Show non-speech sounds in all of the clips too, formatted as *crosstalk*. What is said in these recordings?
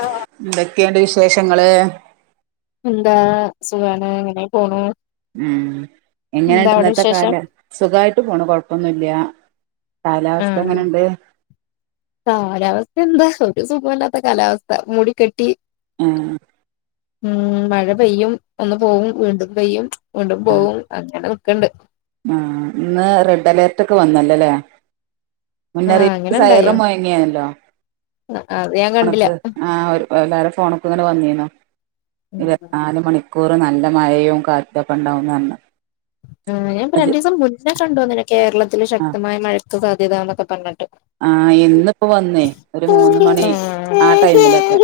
ആഹ് ന്തൊക്കെണ്ട് വിശേഷ് പെങ്ങള് എന്താ സുഖാണ് ങ്ങനെ പോണു. ഉം എന്താ എങ്ങനെണ്ട് അവിടെ ഇന്നത്തെ കാല വിശേഷം സുഖായിട്ട് പോണ് കൊഴപ്പൊന്നുല്ല. കാലാവസ്ഥ ആഹ് എങ്ങനെണ്ട് കാലാവസ്ഥ എന്താ ഒരു സുഖഓല്ല. കാലാവസ്ഥ മൂടി കെട്ടി ആഹ് ഉം മഴ പെയ്യും ഒന്ന് പോകും വീണ്ടും പെയ്യും വീണ്ടും ആഹ് പോവും അങ്ങനെ നിക്ക്ണ്ട് എലേ മുന്നറിയിപ്പ് ഇണ്ടായോ സൈറം മുഴങ്ങേൻല്ലോ അത് ഞാൻ കണ്ടില്ല അനക് ആ ഒര് എല്ലാരെ ഫോണ് ക്കും ങ്ങനെവന്നീനു. ഉം ഇരുവത് നാല് മണിക്കൂറ് നല്ല മഴയും കാറ്റൊക്കെ ഉണ്ടാവൂന്ന ർഞ്ഞ് ആ ഞാൻ ഇപ്പൊ രണ്ട് ദിവസം മുന്നേ കണ്ടു തോന്ന്ണ് കേരളത്തിൽ ശക്തമായ മഴക്ക് സാധ്യ *unintelligible* ആ ഇന്നിപ്പോ വന്നേ ഒരു മൂന്ന് മണി ആ ടൈമിലൊക്കെ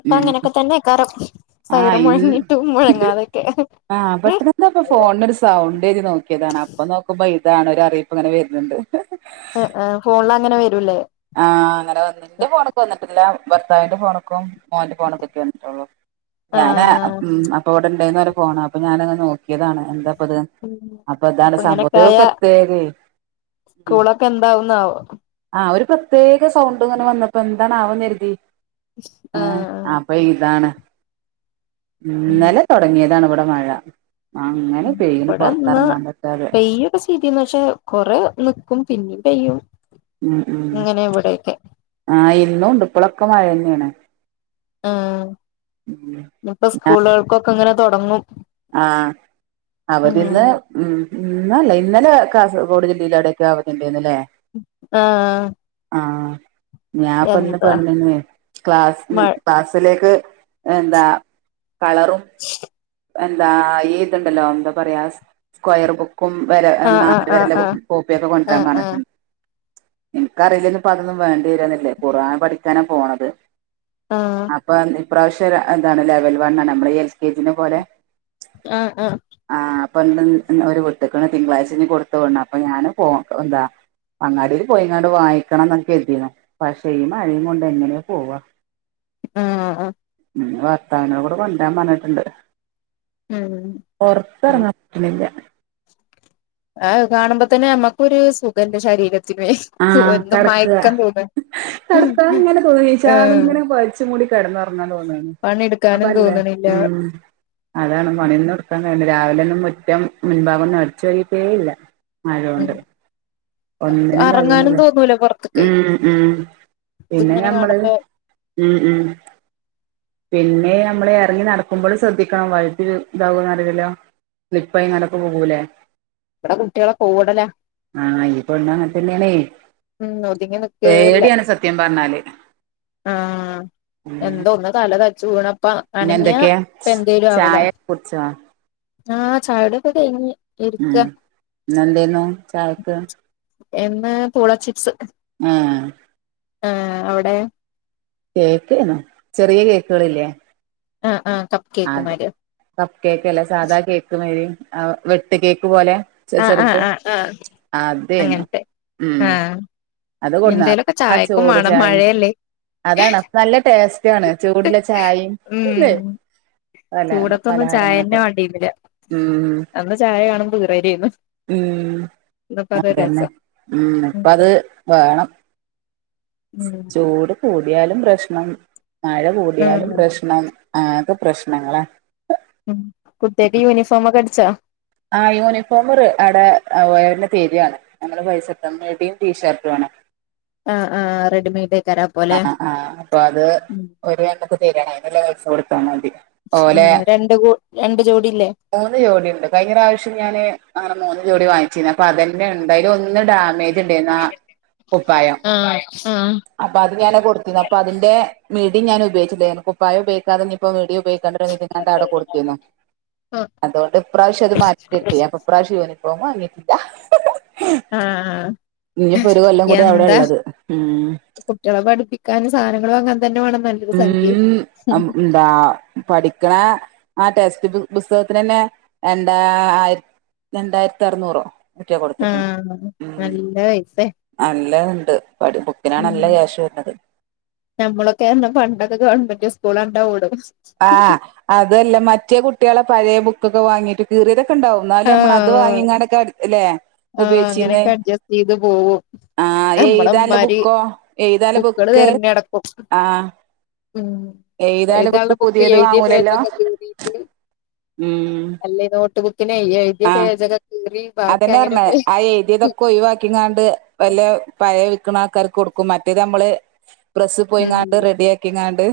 ഇപ്പൊ ഉം അങ്ങനെയൊക്കെ തന്നെക്കാരം ആഹ് സൈറം ഇന്ന് മുഴങ്ങിട്ടും മുഴങ്ങാതൊക്കെ ഫോണിന് ഒരു സൗ *unintelligible* നോക്കിയതാണ് അപ്പൊ നോക്കുമ്പോ അതാണ് ഒരു അറിയിപ്പ് ഇങ്ങനെ വര്ണ് ണ്ട് ആ ആ ഫോണിലങ്ങനെ വരൂല്ലേ ആ അങ്ങനെ വന്ന് ഇന്റെ ഫോൺക്ക് വന്നി ട്ടില്ല ഭർത്താവിന്റെ ഫോൺക്കും മോന്റെ ഫോണ്കൊക്കെ വന്നിട്ടൂള്ളൂ ഞാന് ആഹ് മ് അപ്പൊഇവിടെണ്ടേനി ഫോൺ അപ്പൊ ഞാനത് നോക്കിയതാണ് എന്താ പ്പത അപ്പൊ ഇതാ സംഭവം ഒരു പ്രത്യേകെ സ്കൂളൊക്കെ എന്താവുന്നാവോ ആ പ്രത്യേക സൗണ്ട് ങ്ങനെ വന്നപ്പോ എന്താണ്ന്നുകരുതി ആ ആഹ് അപ്പൊ ഇതാണ് ഉം ഇന്നലെ തൊടങ്ങിയതാണ് ഇവിടെ മഴ അങ്ങനെ പെയ്യ്ണ് ഇവിടെ ഇന്ന് പൊറത്തെറങ്ങാൻ പറ്റാതെ പെയ്യൊക്കെ ചെയ്തീന്നു പക്ഷേ കൊറേ നിക്കും പിന്നിം പെയ്യും ങ്ങനെ ഇവിടെക്കെ ആ ഇന്നുംണ്ട് ഇപ്പോളൊക്കെ മയന്നേണ് ആ ഇന്ന്പ്പോ ആ സ്കൂളുകൾക്കൊക്കെ ഇങ്ങനെ തൊടങ്ങും ആ അവരിന്ന് ഉം ഉം ഇന്നല്ലേ ഇന്നലെ കാസർഗോഡ് ജില്ലയിയില വിടെക്കെ അവധി ഇണ്ടാര്ന്ന് ല്ലേ ആ ആ ഞാപ്പ ന്ന്പ്പ *unintelligible* ക്ലാസ് മഴ ക്ലാസ്സിലേക്ക് എന്താ കളറും എന്താ ഈ തുണ്ടല്ലോ എന്താ പറയാ സ്ക്വയർ ബുക്കും വര അ ആഹ് നാല് ആഹ് വരെല്ല കോ ആഹ് കോപ്പി ഒക്കെ കൊണ്ടരാൻ ആഹ് ആഹ് പറഞ്ഞിട്ട് എന്ക്കറിയില്ലേര്ന്ന് ഇപ്പ അതൊന്നും വേണ്ടി വരോന്ന്ള്ളത് ഖുറാൻ പഠിക്കാനാ പോണത് ആഹ് അപ്പൊഴാണ് ഇപ്രാശ്യ തെര അതാണ് ലെവൽ വണ്ണാണ് നമ്മള് എൽ കെ ജിനെ പോലെ ആഹ് ആഹ്. പണ്ടന്ന് അന്ന് ഒരു വിട്ട്ക്കണ് തിങ്കളാഴ്ച ഇനി കൊടുത്തു വിടണം. അപ്പം ഞാന് പോ എന്താ അങ്ങാടീല് പോയിങ്ങാണ്ട് വാങ്ങിക്കണം എന്നൊക്കെ കരുതീന്. പക്ഷേ ഈ മഴേം കൊണ്ട് എങ്ങനെയാ പോവാ? ആഹ് അ മ്ം നിങ്ങള ഭർത്താവിന കൂടെ കൊണ്ട‌രാൻ പറഞ്ഞിട്ടൊണ്ട്. ഉം പൊറത്ത് എറങ്ങാൻ പറ്റുണില്ല. ആ കാണുമ്പ തന്നെ നമ്മക്കൊര് സുഖണ്ട് ശരീര ആഹ് കടക്ക്ക തോന്ന കടക്കാ ഇങ്ങനെ തോന്നി ഏഹ് ച്ചാർന്നിങ്ങനെ പൊതച്ച് മൂടി കെടന്നൊറങ്ങാൻ തോന്നാണ്. പണിയെടുക്കാനും അപ്പല്ലേ തോന്നണില്ല മ്ം അതാണ് പണീന്നും എടുക്കാൻ നേരല്ല രാവിലെ ഒന്നും ഒ റ്റം മുൻ ഭാഗോന്നു അടിച്ച് വാരീറ്റേ ഇല്ല. മഴ ഉം ഒണ്ട് ഒന്നിനും ക അറങ്ങാനും *unintelligible* തോന്നൂല പൊറത്ത്ക്ക് മ്ം മ്ം പിന്നെ ഇതിങ്ങനെ ഞമ്മള് കാണുമ്പോ മ്ം മ്ം പിന്നെ ഞമ്മള് എറങ്ങി നടക്കുമ്പൊഴും ശ്രദ്ധിക്കണം. വഴുതില് ന്താകോന്ന് അറിയില്ല. സ്ലിപ്പായിനടക്കുമ്പോ പോവില്ലേ? ഇവടെ കുട്ടികള കൂടലാ. ആ ഈപ്പോഴ്ന്ന *unintelligible* തന്നെയാണേ ഉം ഒതുങ്ങി നിക്കേല്ല പേടി‌യാണ് സത്യം പറഞ്ഞാല്. ആഹ് ഉം എന്തോ ഒന്ന് കാൽ അല്ലാതെ കചൂണം പിന്നെ എന്തൊക്കെയാ ചായക്കെ കുടിച്ചാ ആഹ് ചായുടിക്കെ കഴിഞ്ഞ് ഉം ഇരിക്കാ ന്ന് എന്തേനു ചായക്ക് എന്ന് പൂള ചിപ്സ് ആഹ് ആഹ് അവ്ടെ കേക്ക്ന്നാ ചെറിയ കേക്കുകളില്ലേ ആഹ് ആഹ് കപ്പ് കേക്ക് അതെ മാരിയോ കപ്പ് കേക്ക് അല്ല സാധാ കേക്ക് മാരി ആ വെട്ട് കേക്ക് പോലെ ആഹ് ആഹ് ചെറുത് ആഹ് ആഹ് അതേന്നു അങ്ങനത്തെ ഉം ആഹ് അത് കൊട്ന്ന എന്തേലൊക്കെ ആഹ് ചായക്കും ചൂട് വേണം ചായയും മഴയല്ലേ അതാണ് അതു നല്ല ടേസ്റ്റിണ് ചൂടുള്ള ചായയും ഇല്ലേ ഉം പല ചൂടത്തൊന്നും ചായെന്നെ പലഹാരങ്ങളൊക്കെ വാണ്ടീര്ന്ന്ല ഉം അന്ന് ചായ കാണ് മ്പ ഈറെ ഗെയ്മ് ഉം അത്രന്നെ ഉം ഇപ്പത് വേണം ഉം ചൂട് പോയ്‌ എയാലും പ്രശ്നം മഴ കൂടിയാലും പ്രശ്നം ആകെ പ്രശ്നങ്ങളാ ഉം കുട്യക്ക് യൂണിഫോമ ഒക്കെ എടു ച്ചാ ആ യൂണിഫോമോര് അട അളവിന്റ തിയ്യതിയാണ് ഞമ്മളെ പൈസടുത്തെ മെടിയും ടീഷർട്ടുമാണ് ആ ആ റെഡിമെയ്ഡ് കരാ പോലെ ആ ആ അപ്പൊ അത് ഉം ഒരു എൻ ശരിയാണ് അതിനുള്ള പൈസ കൊടുത്താ മതി ഓലെ രണ്ട് കൂ രണ്ട് ജോടില്ലേ മൂന്ന് ജോടിയുണ്ട് കഴിഞ്ഞ പ്രാവശ്യം ഞാന് അങ്ങനെ മൂന്ന് ജോടി വാങ്ങിച്ചിന്ന് അപ്പൊ അതന്നെ എന്തായും ഒന്ന് ഡാമേജ് ഉണ്ടായിന്നആ കുപ്പായം ആഹ് ആഹ് അപ്പൊ അത് ഞാന കൊടുത്തിനെ അപ്പൊ അതിന്റെ മി അധികാം ഞാന് ഉപയോഗിചില്ല കുപ്പായം ഉപയോഗിയ്ക്കാതിപ്പോ ഇപ്പോ മിഡി ഉപയോഗിക്കണ്ടിങ്ങിട്ട് ഞാന് ത അടെ കൊടുത്തിന്നു അതുകൊണ്ട് ഇപ്രാവശ്യം അത് മാറ്റിട്ട അപ്പൊ ഇപ്രാവശ്യ പോമ വന്നേറ്റില്ല ആഹ് ഇനിപ്പോ ഒരു കൊല്ലം കൂടി അവിടെ ഒള്ളത് ഊ യോഗ പഠപ്പിക്കാനും സാധനങ്ങളു വാങ്ങാനും ഉം മ്മ് എന്താ പഠിക്കണ ആ ടെസ് പുസ്തകത്തിന് തന്നെ രണ്ടായി രണ്ടായിരത്തി അറുന്നൂറോ മറ്റോ ആ കൊടുത്തിട്ടുണ്ട് നല്ല പൈസ് ഉണ്ട് പടി ബുക്കിനാ നാല്ല ക്യാശ് വരുന്നത് നമ്മളൊക്കെ പറഞ്ഞ പണ്ടൊക്കെ ഗവൺമെന്റ് സ്കൂലണ്ടാവൂള് ആ അതല്ല മറ്റേ കുട് കുട്ടികളെ പഴയ ബുക്കൊക്കെ വാങ്ങിയിട്ട് കീറിയതെ ഉണ്ടാവും എന്നാലേ നമ്മളത് ആഹ് വാങ്ങിനടുതല്ലേ ആഹ് ഉപയോഗിച്ചീന്ന് അങ്ങനെയൊക്കെ അഡ്ജസ്റ്റ് ചെയ്ത് പോവും ആ എഴ്താല്ലോ നമ്മളമ്മാര് ബുക്കോ ഏയ്‌താനുള്ള ബുക്കുകള് ബുക്ക് തരണ അടക്കും ആ ഉം എഴുതാള്ള ബുക്ക് എഴുതിയ വാങ്ങൂലല്ലോ പേജൊക്കെ കീറിയിട്ട് ഉം അല്ലെ നോട്ട് ബു പിന്നെ എഴുതിയ ആഹ് പേജക്കെ കീറി ബാക്കി അതന്നെ അങ്ങനെ പറഞ്ഞ ഉപയോഗിക്കും ആ ഏതിയതൊക്കെ ഒഴിവാക്കിങ്ങാണ്ട് വല്ല പാ വിക്കണ ആൾക്കാറ്ക്ക്‌ കൊടുക്കും മറ്റേത് നമ്മള് പ്രസ്സ് ഉം പോയിങ്ങാണ്ട് റെഡി ആക്കിങ്ങാണ്ട്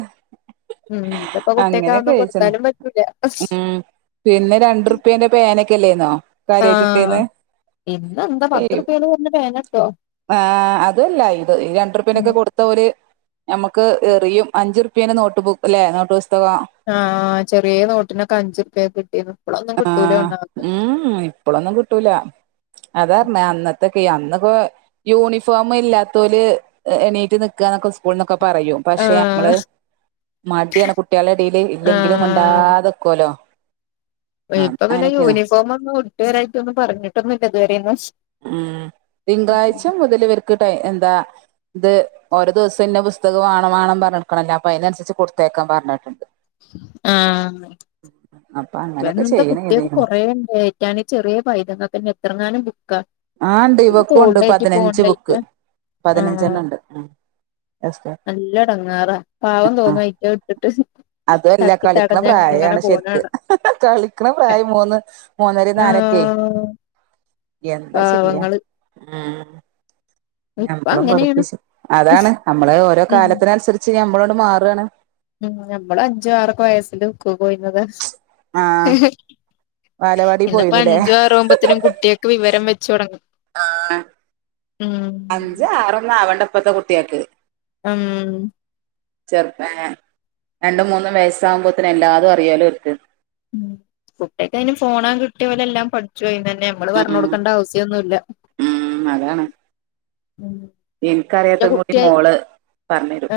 ഉം ഇതിപ്പോ കുട്ടിയക്ക് അങ്ങനെക്കെ അതൊന്നും കഴിച്ചണ് കൊടുത്താലും പറ്റൂല ഉം പിന്നെ രണ്ട് റുപ്യേന്റെ പേന കെല്ലേന്നോ കാര്യാട്ട് ആഹ് ഏന്ന് ഇന്നെന്താ ഏ പത്ത് റുപ്യേല് പറഞ്ഞ പേനട്ടോ ആ അതല്ല ഇത് രണ്ട് ഉം റുപ്പ്യനൊക്കെ കൊടുത്ത ഓര് നമുക്ക് എറിയും അഞ്ചു റുപ്പ്യേന്റെ നോട്ട് ബുക്ക് അല്ലെ നോട്ട് പുസ്തകം ആഹ് ചെറിയ നോട്ടിനൊക്കെ അഞ്ചു കിട്ടിയത് ഇപ്പള ഒന്നും കിട്ടൂല നമക്ക് ഇപ്പോളൊന്നും കിട്ടൂല്ലാ അതാ പറഞ്ഞേ അന്നത്തെ അന്ന് ഇപ്പോ യൂണിഫോം ഇല്ലാത്തോല് എണീറ്റ് നിക്കാന്നൊക്കാ സ്കൂളിന്നൊക്ക പറയൂ പക്ഷെ നമ്മള് ആഹ് മടിയാണ് കുട്ടികളുടെ എടേല് ഇല്ലെങ്കിലും മുണ്ടാതെ നിക്കുവല്ലോ ഇപ്പ പിന്നെ യൂണിഫോം അങ്ങ് കൊടു ക്ലിയറായിടൊന്നും പറഞ്ഞിട്ടൊന്നില്ല ഇതുവരെയന്നും ആ തിങ്കളാഴ്ച മുതല് വരു ട്ട എന്താ ഇത് ഓരോ ദിവസം ഇന്ന പുസ്തകം ആണ് മാഡം പറഞ്ഞടുക്കണല്ലേ അപ്പൊ അതിനനുസരിച്ച് കൊടുത്തേക്കാൻ പറഞ്ഞിട്ടുണ്ട് ആ അപ്പൊ അങ്ങനെയൊക്കെ എന്താ ചെയ്യണം കുട്ടികേക്ക്‌ കരുതീക്ക്ണ് കൊറേണ്ട് ചെറിയ പൈതങ്ങക്ക്‌ തന്നെ എത്രങ്ങാനം ബു ക്ക ആഹ് ഇണ്ട് ഈ ഇവക്കുണ്ട് തോണ്ടായിറ്റ് പതിനഞ്ച് ബുക്ക് പോണ്ടായിറ്റോ ആ പതിനഞ്ചെണ്ണം ഉണ്ട് ഉം എസ് നല്ല ഇടങ്ങാറാ പാവം ആഹ് തോന്നാ ഇട്ടിട്ട് അതുഅല്ല തട്ടി കളിക്കണ തടഞ്ഞ അങ്ങനെ പ്രായാണ് പോകാന ശരിക്ക് കളിക്കണ പ്രായം മൂന്ന് മൂന്നര നാലക്കെ ആഹ് എൻ അത് ശരിയാ പാവങ്ങള് ആ ഇപ്പ ഞമ്മളും അങ്ങനെയാണ് പഠിപ്പിച്ചു അതാണ് ഉം നമ്മള് ഓരോ കാലത്തിനനുസരിച്ച് ഞ അങ്ങോട്ട് മാറ് വേണേ ഉം നമ്മള് അഞ്ചു ആറൊക്കെ വയസ്സില് പോയിരുന്നത് ആഹ് ബാലവാടി ഇന്നപ്പോ പോയിന്നുല്ലേ അഞ്ചു ആറും ആവുമ്പത്തിനും കുട്ടിയൊക്ക് വിവരം വെച്ച ചൊരങ്ങ് ആ അഞ്ച് ആറൊന്നും ആവണ്ട ഇപ്പത്തെ കുട്ടിയക്ക് ഉം ചെറുപ്പം രണ്ടും മൂന്നും വയസ്സാാവുമ്പോത്തിന് എല്ലാതും അറിയാലോ അവർക്ക് ഉം കുട്ടിയക്ക് അയിന് ഫോണാ കിട്ടിയ ഓലെല്ലാം പടിച്ചു തന്നെ നമ്മള് പറഞ്ഞ ഉം കൊടുക്കണ്ട അവസ്യോ ഒന്നുല്ല ഉം എന്റെ എനിക്കറിയാത്തും കൂടി കുട്ടിയെ മോള് പറഞ്ഞരും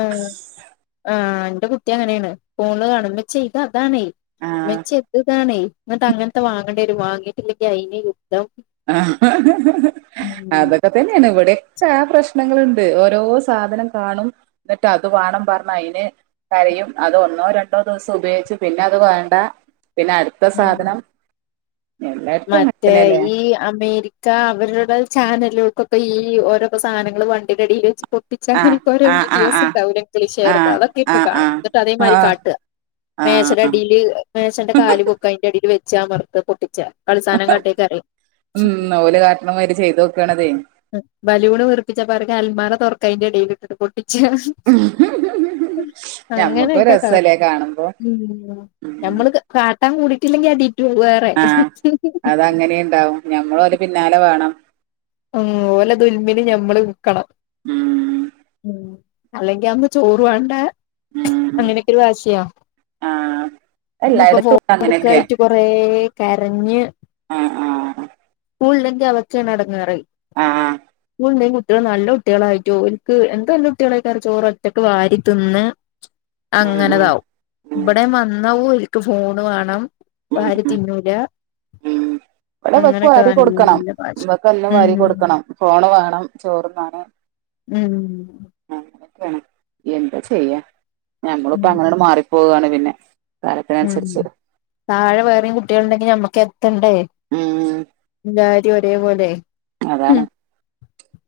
എന്റ കുട്ടിയങ്ങനേണ് ഫോണില് കാണും ഉമ്മിച്ചിയെ ഇതാ ഇതാണെ ആഹ് മ്മച്ചിയെ താണെയ്‌ എന്നട്ടങ്ങൻത്തെ വാങ്ങണ്ട്യരും വാങ്ങിട്ടില്ലെങ്കി അയിന് യു ആ ഉം അതൊക്കെ തന്നെയാണിവിടെ ആ പ്രശ്നങ്ങള്ണ്ട് ഓരോ സാധനം കാണും ഇന്നട്ട് അത് വാണം പറ്ഞ യ്ന് കരയും അത് ഒന്നോ രണ്ടോ ദിവസം ഉപയോഗിച്ച് പിന്നെ അത് വേണ്ട പിന്നെ അട്ത്ത ഉം സാധനം എല്ലായിടത്തും മറ്റേ അങ്ങൻത്തന്നെല്ലേ ഈ അമേരിക്ക അവരുടെ ചാനലുകൾക്കൊക്കെ ഈ ഓരോ പ്പ സാനങ്ങൾ വണ്ടിന്റയിൽ വെച്ച് പൊട്ടിച്ച് ആ അങ്ങനൊക്കെ ഓരോ ആ ആ വീഡിയോസ് ആ ഇണ്ടാവുലെ ആ ഇംഗ്ലീഷാരത് അതൊക്കെ ഇരുന്ന് കാണും ആ എന്നട്ട് ആ ആ അതേമായ്രി കാട്ട ആ മേ ശന്റടീല് മേശന്റെ കാല് പൊക്ക അയ്ന്റെ അടീൽ വെ ച്ച് അമർത്ത പൊട്ടിച്ചാ അത്‌ സാനം കാട്ടേക്കാരെ ഉം ഓല് കാട്ടണമാതിരി ചെയ്ത് നോക്കണതേ ഉം ബലൂണ് വീർപ്പിച്ചപ്പവർക്ക് അൽമാറ ർക്ക അയ്ന്റെ എടേലിത്ട്ട്പൊട് ച്ച് ഞമ്മക്കും അങ്ങനെയൊക്കെ കാട്ടും രസല്ലേ കാണുമ്പോ ഉം ഉം. നമ്മള് *unintelligible* കാട്ടാ ട്ടാൻ കുടിക്കില്ലെങ്കി അടി ടു വേറെ ആ *unintelligible* അതങ്ങനെ ഇണ്ടാവും ഞമ്മളോലെ പിന്നാലെ വാണം ഉം ഓലെ ദുൽമിന് ഞമ്മള് നിക്കണം ഉം ഉം അല്ലെങ്കി അന്ന് ചോറ് വാണ്ട ഉം അങ്ങനൊക്കെ ഒര് വാശിയാ ആഹ് ഇന്നിപ്പോ എല്ലായിടത്തും ഫോൺ ഉണ്ട് അങ്ങനെയൊക്കെ കൊടുക്കായിട്ട് കൊറേ ക്കെരഞ്ഞ് ആ ആ സ്കൂൾല്ലെങ്കി അതൊക്കെണ് എടങ്ങേറ്. ആഹ് സ്കൂൾണ്ടെങ്കി കുട്ടികൾ നല്ല കുട്ടികളായിട്ടോരിക്ക് എന്ത് നല്ല കുട്ടികളായിട്ടാണ് ചോറ് ഒറ്റക്ക് വാരി തിന്ന. ഉം ഉം അങ്ങനെതാവും ഉം ഇവിടേം വന്നാവൂ ക്ക് ഫോണ് വേണം ഉം ഉം വാരിത്തിന്നൂല ഉം ഇവിടെ ഇവക്ക് അങ്ങനെയൊക്കെ വാരി കൊടുക്കണം നല്ല വാശി. ഇവക്ക് എല്ലാം വാരി ഉം കൊടുക്കണം ഫോണ് വേണം ചോറ്ന്നാന് ഉം അങ്ങനൊക്കെയാണ് എന്താ ചെയ്യാ. ഞമ്മളിപ്പോ ഉം അങ്ങനാട് മാറി. പോവുവാണ് പിന്നെ ഉം കാലത്തിനനുസരിച്ച് താഴെ വേറെയും കുട്ടികള് ഉണ്ടെങ്കി നമ്മക്ക് എത്തണ്ടേ ഉം *unintelligible* ഒരേപോലെ അതാണ് ഉം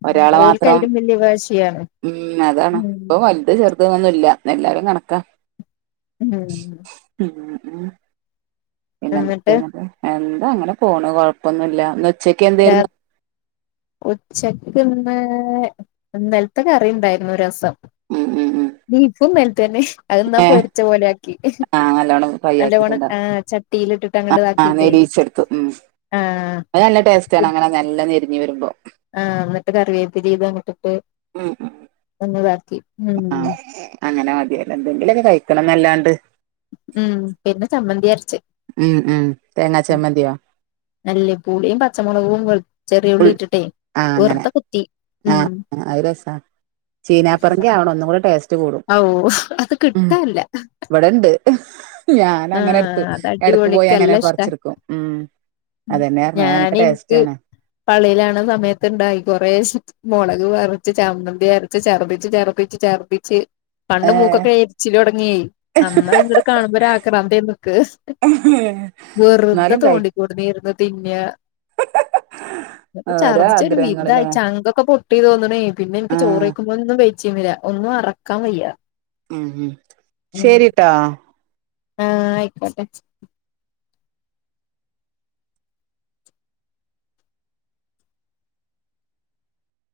ഒരാളെ മാത്രം ഓൽക്കയിലും വല്യ വാശിയാണ് ഉം അതാണ് ഇപ്പൊ ഉം വലുത് ചെറുത് ന്നൊന്നുല്ല എല്ലാരും കണക്കാ. ഉം ഉം ഉം പിന്നെ എന്നിട്ട് എന്തൊക്കെയ *unintelligible* ആ ഇങ്ങനെ പോണ് കൊഴപ്പൊന്നുല്ല *unintelligible* ഉച്ചയ്ക്ക് എന്തേരുന്നു? ഉച്ചക്കിന്ന് ഇന്നൽത്തെ കറി ഇണ്ടായിരുന്നു രസം ഉം ഉം ഉം *unintelligible* തന്നെ അതെന്നാ ഏ പൊരിച്ച പോലെ *unintelligible* ക്കി ആഹ് നല്ലോണം ആ ചട്ടിയിലിട്ട് ആ ആ നേരീച്ചെടുത്തു ഉം ആഹ് അത് നല്ല *unintelligible* അങ്ങനെ നല്ല നെരു ഇനി വരുമ്പോ ആഹ് എന്നിട്ട് കറിവേപ്പ് ചെയ്ത് അങ്ങട്ടിട്ടു ഉം ഉം *unintelligible* ഉം ആ അങ്ങനെ മതിയല്ലോ എന്തെങ്കിലൊക്കെ കഴിക്കണന്നല്ലാ ണ്ട് ഉം പിന്നെ ചമ്മന്തി അര ച്ച് ഉം ഉം തേങ്ങാ ഉം ചമ്മന്തിയോ നല്ല പുളിയും പച്ചമുളകും വെ ചെറിയ ഉള്ളി ഉൾ ഇട്ടിട്ടെ ആഹ് അങ്ങനെ വെറുതെ കുത്തി ഉം ആഹ് ആ അത് രസാ ചീനാപ്പറങ്കി ആവണം ഒന്നും കൂടെ ടേസ്റ്റ് കൂടും ഔ അത് ഉം കിട്ടാല്ല ഇവടെണ്ട്. ആഹ് എടക്ക് പോയി അങ്ങനെ അതടിപൊളിക്കെല്ലാ ഇഷ്ടാ പറിച്ചെടുക്കും ഉം അതന്നെ പറഞ്ഞെ ഞാൻ നല്ല ടേസ്റ്റ് എനിക്ക് ആണ് പള്ളിയിലാണ് സമയത്ത്ണ്ടായി കൊറെ മുളക് അരച്ച് ചമ്മന്തി അരച്ച് ചെറപ്പിച്ച് ചെറപ്പിച്ച് ചെറപ്പിച്ച് പണ്ട് ഏഹ് മൂക്കൊക്കെ എരിച്ചില് തുടങ്ങെയി അമ്മ ഇങ്ങ്ട് കാണുമ്പോ ഒരു ആക്രാന്തേരുന്നുമക്ക് വെറുതെ എന്നാലും കഴിക്കും തോണ്ടിക്കൊണ്ട്ന്നേർന്ന് തിന്നാ ഓരോ ചർദ്ദിച്ച് ഒരു വിധായി ആഗ്രഹങ്ങളില്ലേ ചങ്കൊക്കെ പൊ ട്ടി തോന്ന് ണേ പിന്നെ എൻക്ക് ചോറ് ആഹ് കഴിക്കുമ്പോഴൊന്നും വെയ് ച്ചിമര ഒന്നും അറക്കാൻ വയ്യ ഉം ഉം ശരി ട്ടാ ആഹ് ആയിക്കോട്ടെ